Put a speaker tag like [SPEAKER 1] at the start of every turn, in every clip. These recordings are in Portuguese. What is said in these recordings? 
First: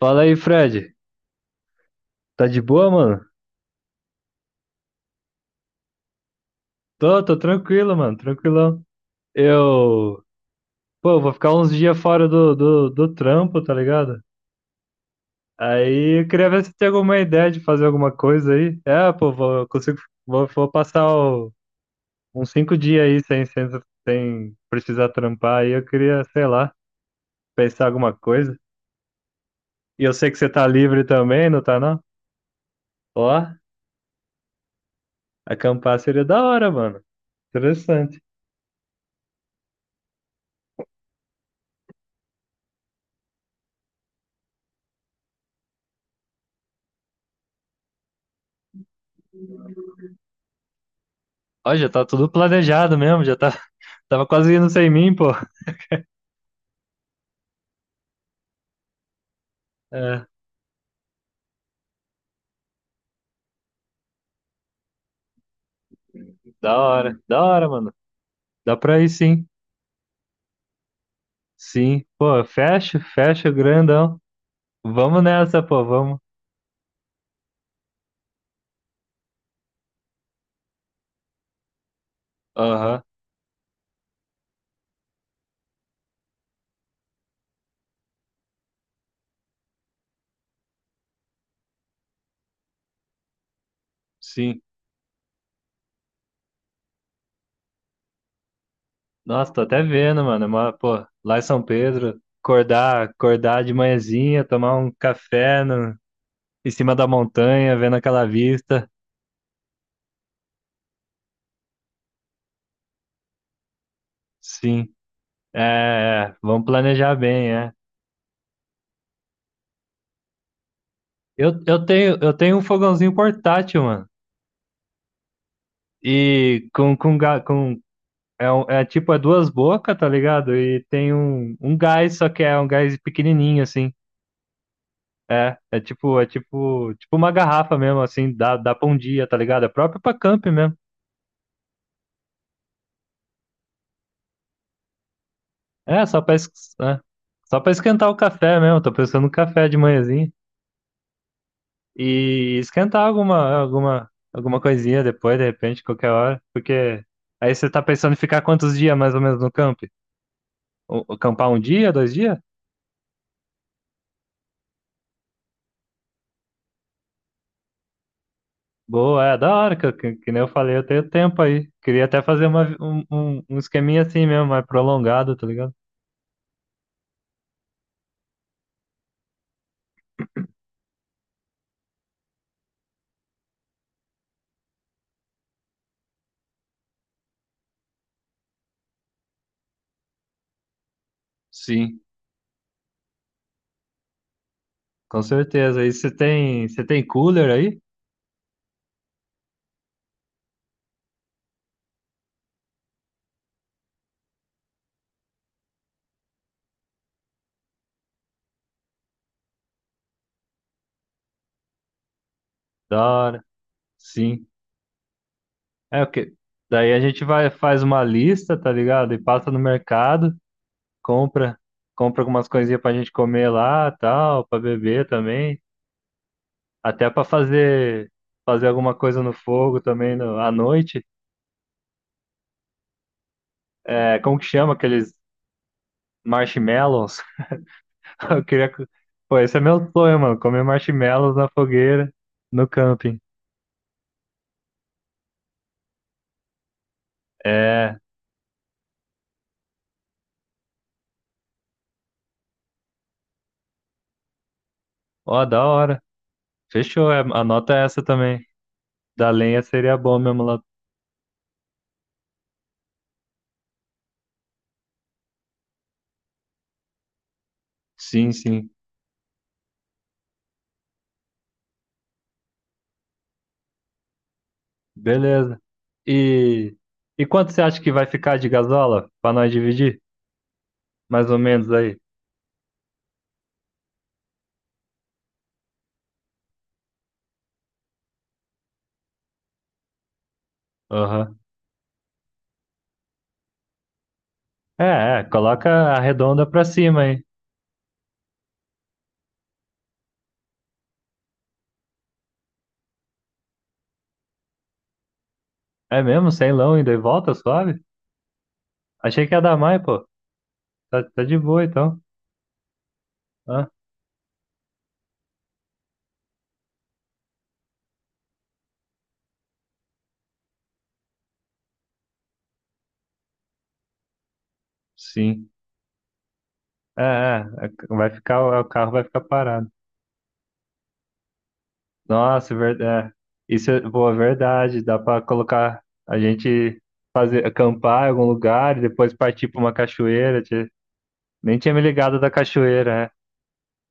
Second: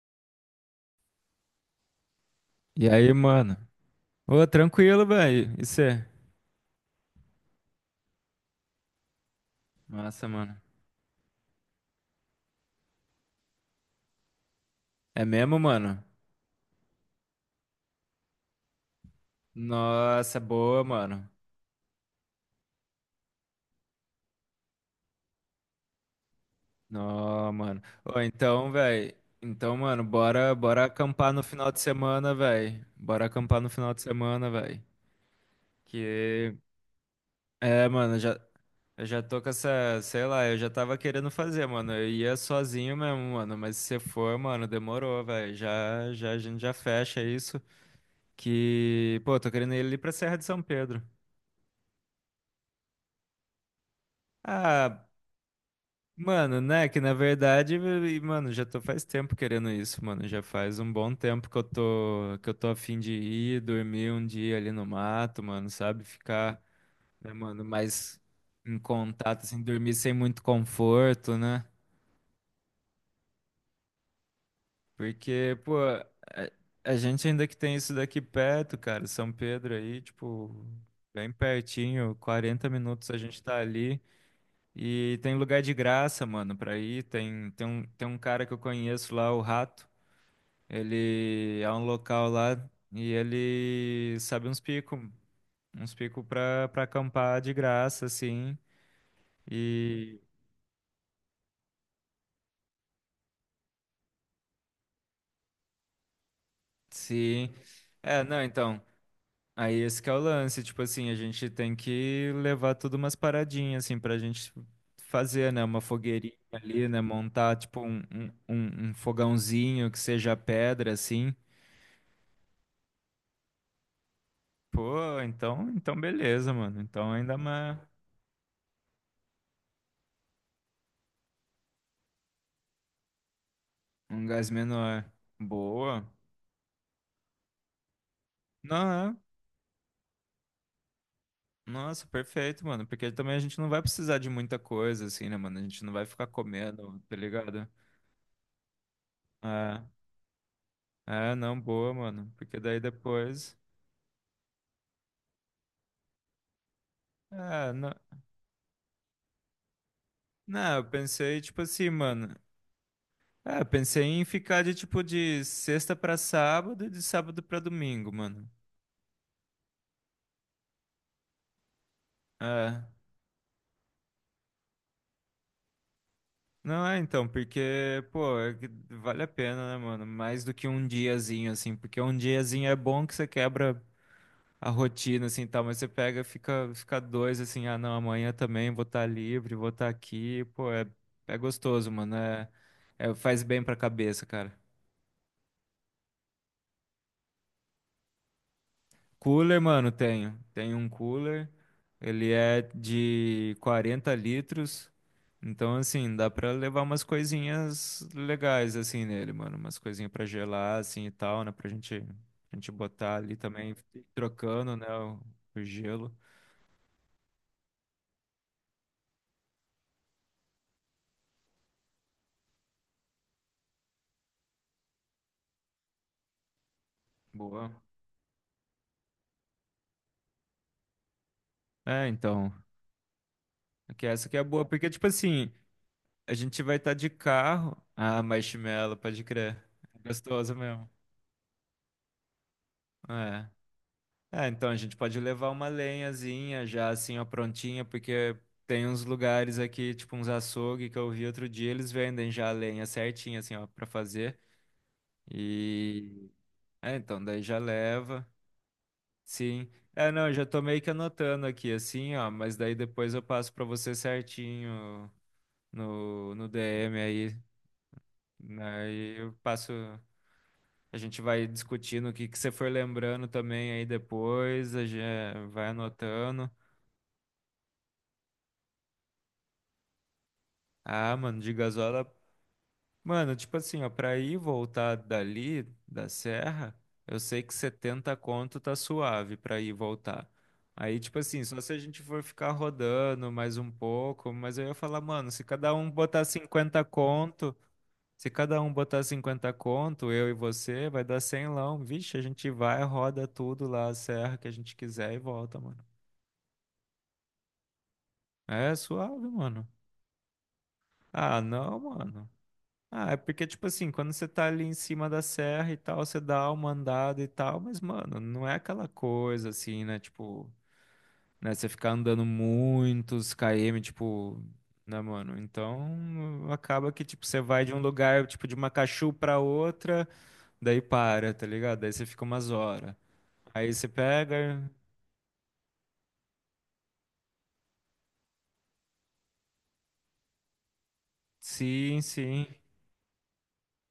[SPEAKER 1] Fala aí, Fred. Tá de
[SPEAKER 2] E
[SPEAKER 1] boa,
[SPEAKER 2] aí,
[SPEAKER 1] mano?
[SPEAKER 2] mano? Ô, tranquilo, velho. E cê?
[SPEAKER 1] Tô tranquilo, mano, tranquilão. Eu,
[SPEAKER 2] Massa, mano.
[SPEAKER 1] pô, vou ficar uns dias fora do trampo, tá ligado?
[SPEAKER 2] É mesmo, mano?
[SPEAKER 1] Aí eu queria ver se tem alguma ideia de fazer alguma coisa aí. É, pô, vou, eu consigo,
[SPEAKER 2] Nossa,
[SPEAKER 1] vou
[SPEAKER 2] boa,
[SPEAKER 1] passar
[SPEAKER 2] mano.
[SPEAKER 1] uns 5 dias aí sem precisar trampar. Aí eu queria, sei lá,
[SPEAKER 2] Nó, mano.
[SPEAKER 1] pensar alguma
[SPEAKER 2] Ô,
[SPEAKER 1] coisa.
[SPEAKER 2] então, velho. Então, mano,
[SPEAKER 1] E eu sei que você
[SPEAKER 2] bora,
[SPEAKER 1] tá
[SPEAKER 2] bora
[SPEAKER 1] livre
[SPEAKER 2] acampar no
[SPEAKER 1] também, não
[SPEAKER 2] final
[SPEAKER 1] tá
[SPEAKER 2] de
[SPEAKER 1] não?
[SPEAKER 2] semana, velho.
[SPEAKER 1] Ó,
[SPEAKER 2] Bora acampar no final de semana, velho.
[SPEAKER 1] acampar seria da
[SPEAKER 2] Que.
[SPEAKER 1] hora, mano.
[SPEAKER 2] É, mano,
[SPEAKER 1] Interessante.
[SPEAKER 2] já, eu já tô com essa. Sei lá, eu já tava querendo fazer, mano. Eu ia sozinho mesmo, mano. Mas se você for, mano, demorou, velho. Já, a gente já fecha isso. Que. Pô, tô querendo ir ali pra Serra de São Pedro.
[SPEAKER 1] Ó, já tá tudo planejado mesmo, já tá Tava quase indo sem
[SPEAKER 2] Ah,
[SPEAKER 1] mim, pô.
[SPEAKER 2] mano, né? Que na verdade, e, mano, já tô faz tempo querendo isso,
[SPEAKER 1] É,
[SPEAKER 2] mano. Já faz um bom tempo que eu tô a fim de ir dormir um dia ali no mato, mano, sabe? Ficar, né,
[SPEAKER 1] da
[SPEAKER 2] mano,
[SPEAKER 1] hora, mano.
[SPEAKER 2] mais
[SPEAKER 1] Dá
[SPEAKER 2] em
[SPEAKER 1] pra ir
[SPEAKER 2] contato,
[SPEAKER 1] sim.
[SPEAKER 2] assim, dormir sem muito conforto, né?
[SPEAKER 1] Sim. Pô, fecha, fecha, grandão. Vamos
[SPEAKER 2] Porque,
[SPEAKER 1] nessa,
[SPEAKER 2] pô,
[SPEAKER 1] pô, vamos.
[SPEAKER 2] a gente ainda que tem isso daqui perto, cara, São Pedro aí, tipo, bem pertinho, quarenta
[SPEAKER 1] Aham,
[SPEAKER 2] minutos a gente tá ali. E tem lugar de graça, mano, pra ir. Tem, tem um cara que eu conheço lá, o Rato. Ele é um local lá e ele sabe
[SPEAKER 1] sim.
[SPEAKER 2] uns picos pra, pra acampar de graça, assim.
[SPEAKER 1] Nossa, tô até
[SPEAKER 2] E
[SPEAKER 1] vendo, mano. Mas, pô, lá em São Pedro, acordar, acordar de manhãzinha, tomar um café no, em cima da
[SPEAKER 2] sim.
[SPEAKER 1] montanha, vendo
[SPEAKER 2] É,
[SPEAKER 1] aquela
[SPEAKER 2] não, então.
[SPEAKER 1] vista.
[SPEAKER 2] Aí esse que é o lance, tipo assim, a gente tem que levar tudo umas paradinhas, assim, pra gente
[SPEAKER 1] Sim.
[SPEAKER 2] fazer, né? Uma
[SPEAKER 1] É,
[SPEAKER 2] fogueirinha
[SPEAKER 1] é, vamos
[SPEAKER 2] ali, né?
[SPEAKER 1] planejar bem,
[SPEAKER 2] Montar,
[SPEAKER 1] é.
[SPEAKER 2] tipo, um fogãozinho que seja pedra, assim.
[SPEAKER 1] Eu, eu tenho um fogãozinho portátil, mano.
[SPEAKER 2] Pô, então, então beleza,
[SPEAKER 1] E
[SPEAKER 2] mano. Então
[SPEAKER 1] com,
[SPEAKER 2] ainda
[SPEAKER 1] ga- com
[SPEAKER 2] uma,
[SPEAKER 1] É, um- é tipo duas bocas, tá ligado? E tem um gás, só que é um gás pequenininho, assim.
[SPEAKER 2] um gás menor.
[SPEAKER 1] É, é
[SPEAKER 2] Boa.
[SPEAKER 1] tipo, é tipo, tipo uma garrafa mesmo, assim, dá pra
[SPEAKER 2] Não,
[SPEAKER 1] um
[SPEAKER 2] é.
[SPEAKER 1] dia, tá ligado? É próprio pra camp mesmo.
[SPEAKER 2] Nossa, perfeito, mano. Porque também a gente não vai precisar de muita coisa, assim, né, mano? A gente não
[SPEAKER 1] É,
[SPEAKER 2] vai
[SPEAKER 1] só
[SPEAKER 2] ficar
[SPEAKER 1] pra, es- é,
[SPEAKER 2] comendo, tá
[SPEAKER 1] só
[SPEAKER 2] ligado?
[SPEAKER 1] pra esquentar o café mesmo. Tô pensando no café de
[SPEAKER 2] É,
[SPEAKER 1] manhãzinha.
[SPEAKER 2] é, não, boa, mano.
[SPEAKER 1] E
[SPEAKER 2] Porque daí
[SPEAKER 1] esquentar alguma,
[SPEAKER 2] depois.
[SPEAKER 1] alguma, alguma coisinha depois, de repente, qualquer hora. Porque aí você
[SPEAKER 2] É,
[SPEAKER 1] tá
[SPEAKER 2] não.
[SPEAKER 1] pensando em ficar quantos dias mais ou menos no camp?
[SPEAKER 2] Não, eu
[SPEAKER 1] O, o-
[SPEAKER 2] pensei,
[SPEAKER 1] campar um
[SPEAKER 2] tipo assim,
[SPEAKER 1] dia, dois
[SPEAKER 2] mano.
[SPEAKER 1] dias?
[SPEAKER 2] É, eu pensei em ficar de tipo de sexta pra sábado e de sábado pra domingo, mano.
[SPEAKER 1] Boa, é da hora, que, que nem eu falei, eu tenho tempo aí. Queria até fazer uma, vi-
[SPEAKER 2] É.
[SPEAKER 1] um esqueminha assim mesmo, mais prolongado, tá ligado?
[SPEAKER 2] Não é, então, porque, pô, é que vale a pena, né, mano? Mais do que um diazinho, assim, porque um diazinho é bom que você quebra a rotina, assim, tal, mas você pega, fica, fica dois, assim, ah, não, amanhã também vou estar livre, vou estar aqui, pô, é, é gostoso,
[SPEAKER 1] Sim,
[SPEAKER 2] mano, é, é- faz bem pra cabeça, cara.
[SPEAKER 1] com certeza. E você tem cooler aí?
[SPEAKER 2] Cooler, mano, tenho. Tenho um cooler. Ele é de 40 litros. Então, assim, dá pra levar umas coisinhas legais, assim, nele, mano. Umas coisinhas pra gelar, assim, e tal, né? Pra gente
[SPEAKER 1] Da
[SPEAKER 2] botar ali
[SPEAKER 1] hora.
[SPEAKER 2] também,
[SPEAKER 1] Sim.
[SPEAKER 2] trocando, né? O
[SPEAKER 1] É o
[SPEAKER 2] gelo.
[SPEAKER 1] que. Daí a gente vai, faz uma lista, tá ligado? E passa no mercado, compra, compra algumas coisinhas pra gente comer lá, tal, pra beber também, até pra
[SPEAKER 2] Boa.
[SPEAKER 1] fazer alguma coisa no fogo também no, à noite.
[SPEAKER 2] É, então. É que
[SPEAKER 1] É,
[SPEAKER 2] essa aqui
[SPEAKER 1] como
[SPEAKER 2] é
[SPEAKER 1] que
[SPEAKER 2] boa,
[SPEAKER 1] chama
[SPEAKER 2] porque, tipo
[SPEAKER 1] aqueles
[SPEAKER 2] assim, a gente vai estar de
[SPEAKER 1] marshmallows?
[SPEAKER 2] carro. Ah,
[SPEAKER 1] Eu queria. co-
[SPEAKER 2] marshmallow, pode
[SPEAKER 1] Pô, esse
[SPEAKER 2] crer.
[SPEAKER 1] é meu
[SPEAKER 2] É
[SPEAKER 1] sonho, mano.
[SPEAKER 2] gostoso
[SPEAKER 1] Comer
[SPEAKER 2] mesmo.
[SPEAKER 1] marshmallows na fogueira, no camping.
[SPEAKER 2] É. É, então a gente pode levar uma lenhazinha já assim, ó, prontinha,
[SPEAKER 1] É.
[SPEAKER 2] porque tem uns lugares aqui, tipo uns açougue que eu vi outro dia, eles vendem já a lenha certinha, assim, ó, pra fazer.
[SPEAKER 1] Ó, da hora.
[SPEAKER 2] E. É,
[SPEAKER 1] Fechou. É,
[SPEAKER 2] então daí já
[SPEAKER 1] anota essa
[SPEAKER 2] leva.
[SPEAKER 1] também. Da lenha
[SPEAKER 2] Sim.
[SPEAKER 1] seria
[SPEAKER 2] É,
[SPEAKER 1] bom
[SPEAKER 2] não, eu
[SPEAKER 1] mesmo
[SPEAKER 2] já
[SPEAKER 1] lá.
[SPEAKER 2] tô meio que anotando aqui, assim, ó, mas daí depois eu passo pra você certinho no DM aí.
[SPEAKER 1] Sim, sim.
[SPEAKER 2] Aí eu passo. A gente vai discutindo o que que você for lembrando também aí depois, a gente
[SPEAKER 1] Beleza.
[SPEAKER 2] vai anotando.
[SPEAKER 1] E. E quanto você acha que vai ficar de gasola? Pra nós dividir?
[SPEAKER 2] Ah,
[SPEAKER 1] Mais ou
[SPEAKER 2] mano, de
[SPEAKER 1] menos aí.
[SPEAKER 2] gasola. Mano, tipo assim, ó, pra ir e voltar dali, da serra, eu sei que 70 conto tá suave pra ir e voltar. Aí, tipo
[SPEAKER 1] Aham.
[SPEAKER 2] assim, só se a gente for ficar rodando mais um pouco, mas eu ia falar,
[SPEAKER 1] É, é.
[SPEAKER 2] mano, se
[SPEAKER 1] Coloca
[SPEAKER 2] cada um
[SPEAKER 1] a
[SPEAKER 2] botar
[SPEAKER 1] redonda pra
[SPEAKER 2] 50
[SPEAKER 1] cima aí.
[SPEAKER 2] conto, se cada um botar 50 conto, eu e você, vai dar 100 lão. Vixe, a gente vai, roda tudo lá, a serra que a gente quiser e volta, mano.
[SPEAKER 1] É mesmo? Sem lão ainda e volta, suave?
[SPEAKER 2] É
[SPEAKER 1] Achei
[SPEAKER 2] suave,
[SPEAKER 1] que ia dar
[SPEAKER 2] mano.
[SPEAKER 1] mais, pô. Tá de
[SPEAKER 2] Ah,
[SPEAKER 1] boa
[SPEAKER 2] não,
[SPEAKER 1] então.
[SPEAKER 2] mano. Ah, é porque, tipo
[SPEAKER 1] Ah,
[SPEAKER 2] assim, quando você tá ali em cima da serra e tal, você dá uma andada e tal, mas, mano, não é aquela coisa assim, né? Tipo, né? Você ficar andando muitos km, tipo, né, mano?
[SPEAKER 1] sim.
[SPEAKER 2] Então, acaba
[SPEAKER 1] É,
[SPEAKER 2] que,
[SPEAKER 1] é,
[SPEAKER 2] tipo, você vai
[SPEAKER 1] é,
[SPEAKER 2] de um lugar, tipo, de
[SPEAKER 1] o carro vai
[SPEAKER 2] Macachu
[SPEAKER 1] ficar
[SPEAKER 2] pra
[SPEAKER 1] parado.
[SPEAKER 2] outra, daí para, tá ligado? Daí você fica umas
[SPEAKER 1] Nossa,
[SPEAKER 2] horas.
[SPEAKER 1] é, isso
[SPEAKER 2] Aí
[SPEAKER 1] é
[SPEAKER 2] você
[SPEAKER 1] boa
[SPEAKER 2] pega,
[SPEAKER 1] verdade. Dá pra colocar a gente fazer acampar em algum lugar e depois partir pra uma cachoeira. Tchê. Nem tinha me
[SPEAKER 2] sim,
[SPEAKER 1] ligado da
[SPEAKER 2] sim.
[SPEAKER 1] cachoeira, é.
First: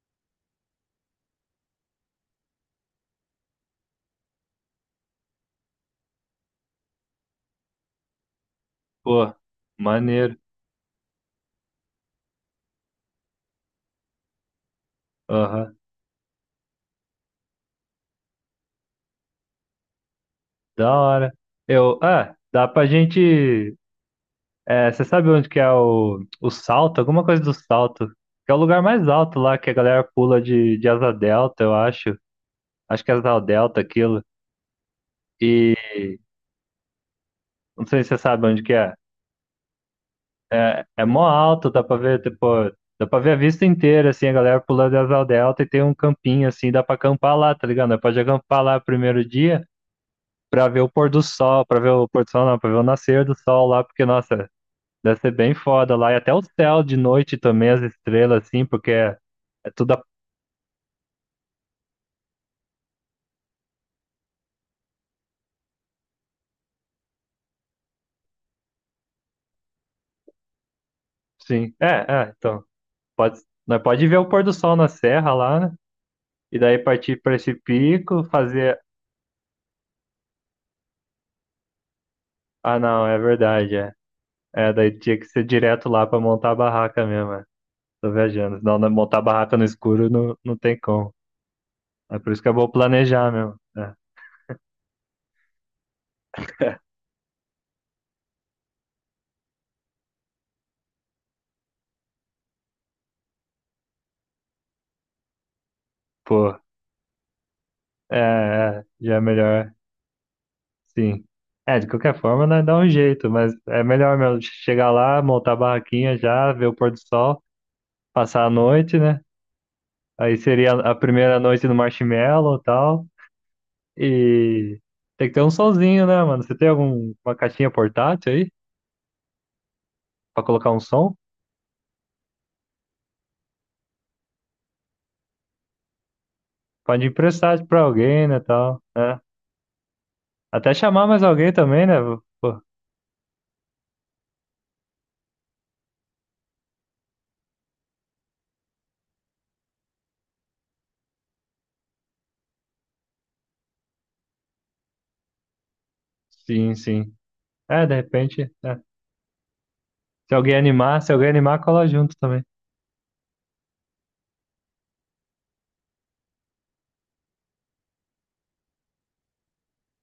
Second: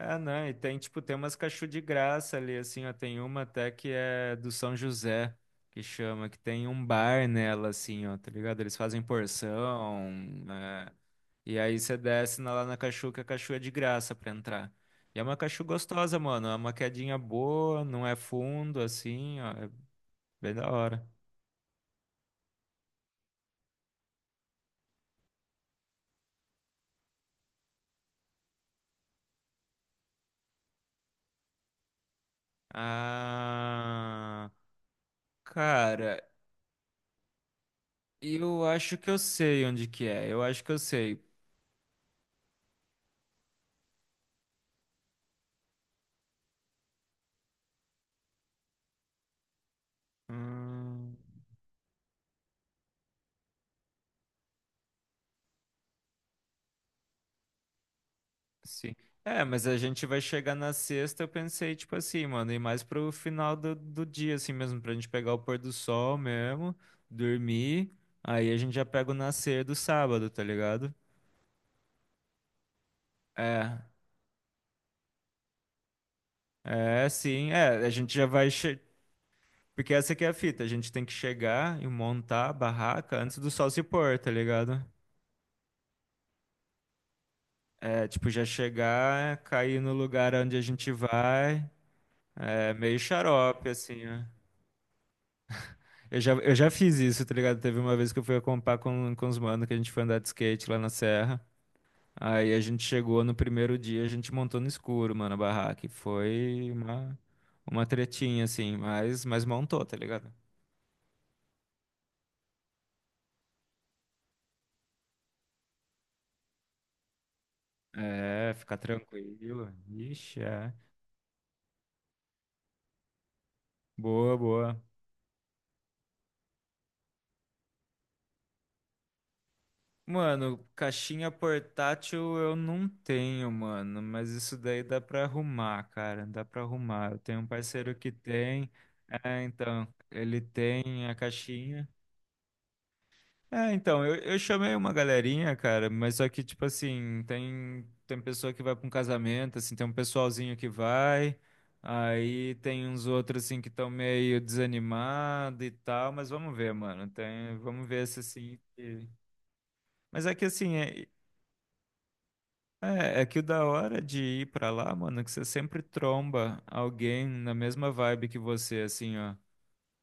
[SPEAKER 2] É, não, e tem, tipo, tem umas cachorro de graça ali, assim, ó, tem uma até que é do São José, que chama, que tem um bar nela, assim, ó, tá ligado? Eles fazem
[SPEAKER 1] Pô,
[SPEAKER 2] porção,
[SPEAKER 1] maneiro.
[SPEAKER 2] né? E aí você desce na- lá na cachu, que a cachu é de graça pra entrar. E é uma cachu
[SPEAKER 1] Aham,
[SPEAKER 2] gostosa, mano, é uma quedinha boa, não é fundo, assim, ó, é bem da
[SPEAKER 1] da
[SPEAKER 2] hora.
[SPEAKER 1] hora. Dá pra gente. É, você sabe onde que é o salto? Alguma coisa do salto. Que é o lugar mais alto lá que a galera pula de asa delta, eu acho. Acho que é asa delta aquilo.
[SPEAKER 2] Ah, cara,
[SPEAKER 1] Não sei se você sabe onde
[SPEAKER 2] eu
[SPEAKER 1] que é.
[SPEAKER 2] acho que eu sei onde que é, eu acho que eu
[SPEAKER 1] É
[SPEAKER 2] sei.
[SPEAKER 1] mó alto, dá pra ver a vista inteira, assim, a galera pulando de asa delta e tem um campinho, assim, dá pra acampar lá, tá ligado? Nós pode acampar lá primeiro dia pra ver o pôr
[SPEAKER 2] Hum,
[SPEAKER 1] do sol, pra ver o pôr do sol, não, pra ver o nascer do sol lá, porque, nossa, deve ser bem foda lá. E até o céu de noite também, as estrelas, assim, porque
[SPEAKER 2] Sim.
[SPEAKER 1] é,
[SPEAKER 2] É, mas
[SPEAKER 1] é
[SPEAKER 2] a
[SPEAKER 1] tudo,
[SPEAKER 2] gente vai chegar na sexta, eu pensei, tipo assim, mano, e mais pro final do, do dia, assim mesmo, pra gente pegar o pôr do sol mesmo, dormir, aí a gente já pega o nascer do sábado, tá ligado?
[SPEAKER 1] assim, então, pode,
[SPEAKER 2] É,
[SPEAKER 1] nós pode ver o pôr do sol na serra lá, né? E daí
[SPEAKER 2] é,
[SPEAKER 1] partir pra
[SPEAKER 2] sim,
[SPEAKER 1] esse
[SPEAKER 2] é, a gente
[SPEAKER 1] pico,
[SPEAKER 2] já vai, che...
[SPEAKER 1] fazer.
[SPEAKER 2] porque essa aqui é a fita, a gente tem que chegar e montar a
[SPEAKER 1] Ah, não, é
[SPEAKER 2] barraca antes do sol
[SPEAKER 1] verdade.
[SPEAKER 2] se
[SPEAKER 1] É.
[SPEAKER 2] pôr, tá
[SPEAKER 1] É,
[SPEAKER 2] ligado?
[SPEAKER 1] daí tinha que ser direto lá pra montar a barraca mesmo. É.
[SPEAKER 2] É,
[SPEAKER 1] Tô
[SPEAKER 2] tipo, já
[SPEAKER 1] viajando. Senão né, montar a
[SPEAKER 2] chegar,
[SPEAKER 1] barraca no
[SPEAKER 2] cair no
[SPEAKER 1] escuro
[SPEAKER 2] lugar
[SPEAKER 1] não,
[SPEAKER 2] onde
[SPEAKER 1] não
[SPEAKER 2] a
[SPEAKER 1] tem
[SPEAKER 2] gente
[SPEAKER 1] como.
[SPEAKER 2] vai,
[SPEAKER 1] É por isso que é bom
[SPEAKER 2] é meio
[SPEAKER 1] planejar mesmo.
[SPEAKER 2] xarope,
[SPEAKER 1] É,
[SPEAKER 2] assim, né? Eu já fiz isso, tá ligado? Teve uma vez que eu fui acampar com os manos, que a gente foi andar de skate lá na serra. Aí a gente chegou no primeiro dia, a gente montou no escuro, mano, a barraca. E
[SPEAKER 1] pô,
[SPEAKER 2] foi uma
[SPEAKER 1] é,
[SPEAKER 2] tretinha, assim,
[SPEAKER 1] já é
[SPEAKER 2] mas
[SPEAKER 1] melhor,
[SPEAKER 2] montou, tá ligado?
[SPEAKER 1] sim. É, de qualquer forma, nós dá um jeito, mas é melhor mesmo chegar lá, montar a barraquinha já, ver o pôr do sol, passar a
[SPEAKER 2] É, fica
[SPEAKER 1] noite, né?
[SPEAKER 2] tranquilo.
[SPEAKER 1] Aí
[SPEAKER 2] Ixi,
[SPEAKER 1] seria
[SPEAKER 2] é.
[SPEAKER 1] a primeira noite no marshmallow e tal.
[SPEAKER 2] Boa,
[SPEAKER 1] E
[SPEAKER 2] boa.
[SPEAKER 1] tem que ter um solzinho, né, mano? Você tem alguma caixinha portátil aí pra
[SPEAKER 2] Mano,
[SPEAKER 1] colocar um som?
[SPEAKER 2] caixinha portátil eu não tenho, mano, mas isso daí dá pra arrumar, cara, dá pra
[SPEAKER 1] Pode
[SPEAKER 2] arrumar. Eu tenho um
[SPEAKER 1] emprestar pra
[SPEAKER 2] parceiro que
[SPEAKER 1] alguém, né,
[SPEAKER 2] tem,
[SPEAKER 1] tal. É.
[SPEAKER 2] é, então, ele
[SPEAKER 1] Até chamar
[SPEAKER 2] tem a
[SPEAKER 1] mais alguém também,
[SPEAKER 2] caixinha.
[SPEAKER 1] né? Pô,
[SPEAKER 2] É, então, eu chamei uma galerinha, cara, mas só que, tipo assim, tem, tem pessoa que vai pra um casamento, assim, tem um pessoalzinho que vai, aí tem uns outros, assim, que estão meio desanimado e tal, mas vamos
[SPEAKER 1] sim,
[SPEAKER 2] ver, mano,
[SPEAKER 1] sim.
[SPEAKER 2] tem,
[SPEAKER 1] É,
[SPEAKER 2] vamos
[SPEAKER 1] de
[SPEAKER 2] ver se,
[SPEAKER 1] repente,
[SPEAKER 2] assim...
[SPEAKER 1] é.
[SPEAKER 2] que- Mas
[SPEAKER 1] Se
[SPEAKER 2] é que,
[SPEAKER 1] alguém
[SPEAKER 2] assim,
[SPEAKER 1] animar,
[SPEAKER 2] é,
[SPEAKER 1] se alguém animar, cola junto também.
[SPEAKER 2] é, é que o da hora de ir pra lá, mano, é que você sempre tromba alguém na mesma vibe que você, assim, ó.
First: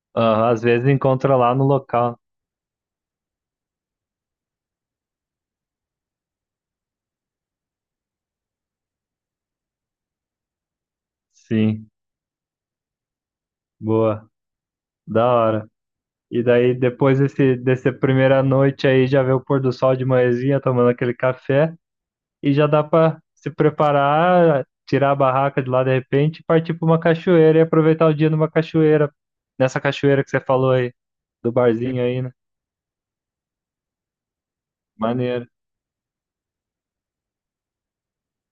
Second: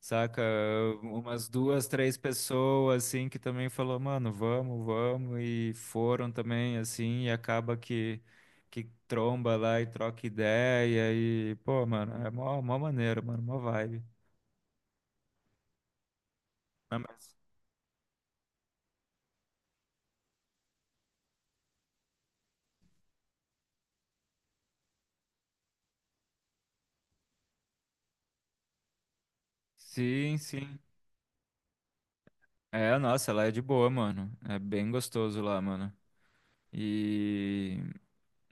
[SPEAKER 2] Saca?
[SPEAKER 1] Aham, às vezes encontra
[SPEAKER 2] Umas
[SPEAKER 1] lá no
[SPEAKER 2] duas, três
[SPEAKER 1] local.
[SPEAKER 2] pessoas, assim, que também falou, mano, vamos, vamos, e foram também, assim, e acaba que tromba lá e troca ideia, e, pô,
[SPEAKER 1] Sim,
[SPEAKER 2] mano, é mó, mó maneiro, mano, mó vibe.
[SPEAKER 1] boa, da hora. E daí,
[SPEAKER 2] Ah,
[SPEAKER 1] depois
[SPEAKER 2] mas-
[SPEAKER 1] desse, dessa primeira noite aí, já vê o pôr do sol de manhãzinha, tomando aquele café, e já dá pra se preparar, tirar a barraca de lá de repente, e partir pra uma cachoeira e aproveitar o dia numa cachoeira, nessa cachoeira que
[SPEAKER 2] Sim,
[SPEAKER 1] você falou
[SPEAKER 2] sim.
[SPEAKER 1] aí, do barzinho aí, né?
[SPEAKER 2] É, nossa, lá é de boa, mano. É bem gostoso
[SPEAKER 1] Maneiro,
[SPEAKER 2] lá, mano. E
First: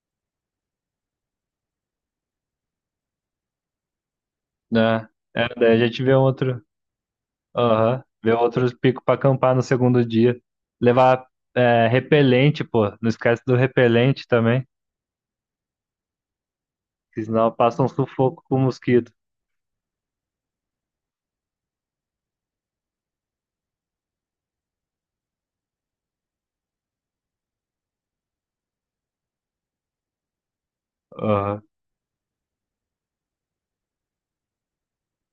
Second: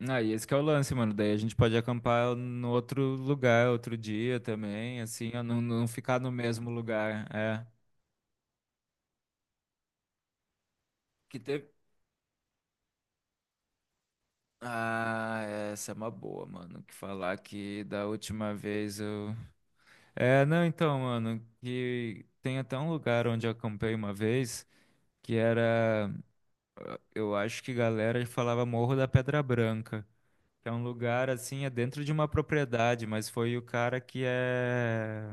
[SPEAKER 2] aí, esse que é o lance, mano. Daí a gente pode acampar no outro lugar, outro dia também,
[SPEAKER 1] né?
[SPEAKER 2] assim, ó,
[SPEAKER 1] É,
[SPEAKER 2] não,
[SPEAKER 1] daí a
[SPEAKER 2] não
[SPEAKER 1] gente vê
[SPEAKER 2] ficar no
[SPEAKER 1] outro,
[SPEAKER 2] mesmo lugar. É.
[SPEAKER 1] aham, vê outros picos pra acampar no segundo dia. Levar
[SPEAKER 2] Que teve,
[SPEAKER 1] repelente, pô, não esquece do repelente também,
[SPEAKER 2] ah, essa é uma boa, mano. Que
[SPEAKER 1] que
[SPEAKER 2] falar
[SPEAKER 1] senão passa
[SPEAKER 2] que
[SPEAKER 1] um
[SPEAKER 2] da
[SPEAKER 1] sufoco
[SPEAKER 2] última
[SPEAKER 1] com
[SPEAKER 2] vez
[SPEAKER 1] mosquito.
[SPEAKER 2] eu. É, não, então, mano, que tem até um lugar onde eu acampei uma vez que era. Eu acho que galera falava Morro da Pedra Branca. Que é um lugar
[SPEAKER 1] Aham,
[SPEAKER 2] assim, é dentro de uma propriedade, mas foi o cara que é.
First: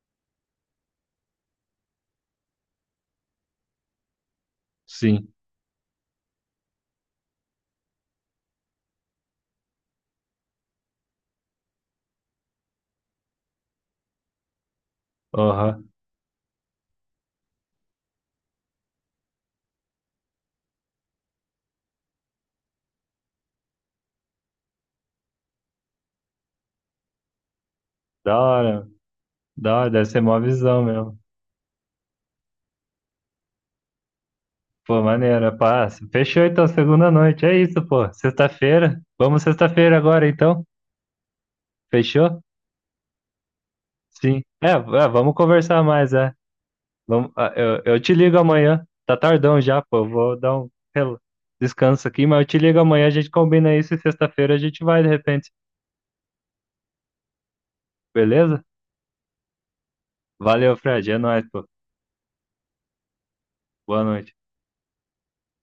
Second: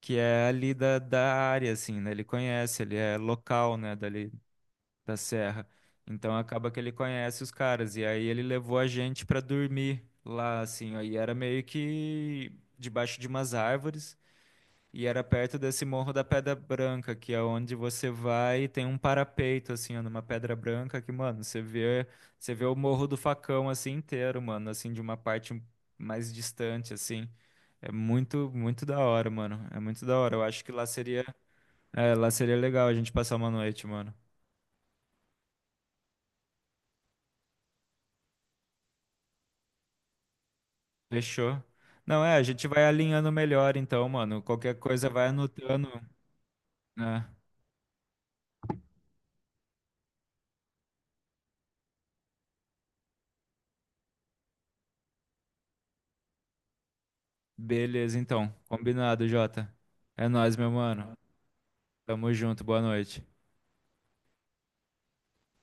[SPEAKER 2] Que é ali da, da área, assim, né? Ele conhece, ele é local, né? Dali. Da
[SPEAKER 1] sim,
[SPEAKER 2] serra. Então acaba que ele conhece os caras e aí ele levou a gente pra dormir lá assim, ó, e era meio que debaixo de umas árvores e era perto desse
[SPEAKER 1] aham.
[SPEAKER 2] Morro da Pedra Branca, que é onde você vai e tem um parapeito assim, ó, numa pedra branca que, mano, você vê o Morro do Facão assim inteiro, mano, assim de uma parte mais distante assim. É
[SPEAKER 1] Da
[SPEAKER 2] muito, muito
[SPEAKER 1] hora,
[SPEAKER 2] da hora, mano.
[SPEAKER 1] da
[SPEAKER 2] É
[SPEAKER 1] hora,
[SPEAKER 2] muito
[SPEAKER 1] deve
[SPEAKER 2] da
[SPEAKER 1] ser
[SPEAKER 2] hora.
[SPEAKER 1] mó
[SPEAKER 2] Eu acho que
[SPEAKER 1] visão
[SPEAKER 2] lá
[SPEAKER 1] mesmo.
[SPEAKER 2] seria, é, lá seria legal a gente passar uma noite, mano.
[SPEAKER 1] Pô, maneiro, passa. Fechou então, segunda noite, é isso, pô, sexta-feira. Vamos sexta-feira agora então,
[SPEAKER 2] Fechou. Não, é,
[SPEAKER 1] fechou?
[SPEAKER 2] a gente vai alinhando melhor então,
[SPEAKER 1] Sim,
[SPEAKER 2] mano. Qualquer coisa vai
[SPEAKER 1] vamos conversar
[SPEAKER 2] anotando,
[SPEAKER 1] mais, é.
[SPEAKER 2] né?
[SPEAKER 1] Vamos, ah, eu te ligo amanhã. Tá tardão já, pô. Eu vou dar um descanso aqui, mas eu te ligo amanhã. A gente combina isso e sexta-feira a gente vai de repente.
[SPEAKER 2] Beleza, então.
[SPEAKER 1] Beleza?
[SPEAKER 2] Combinado, Jota. É nóis, meu
[SPEAKER 1] Valeu, Fred.
[SPEAKER 2] mano.
[SPEAKER 1] É nóis, pô.
[SPEAKER 2] Tamo junto, boa noite.
[SPEAKER 1] Boa noite.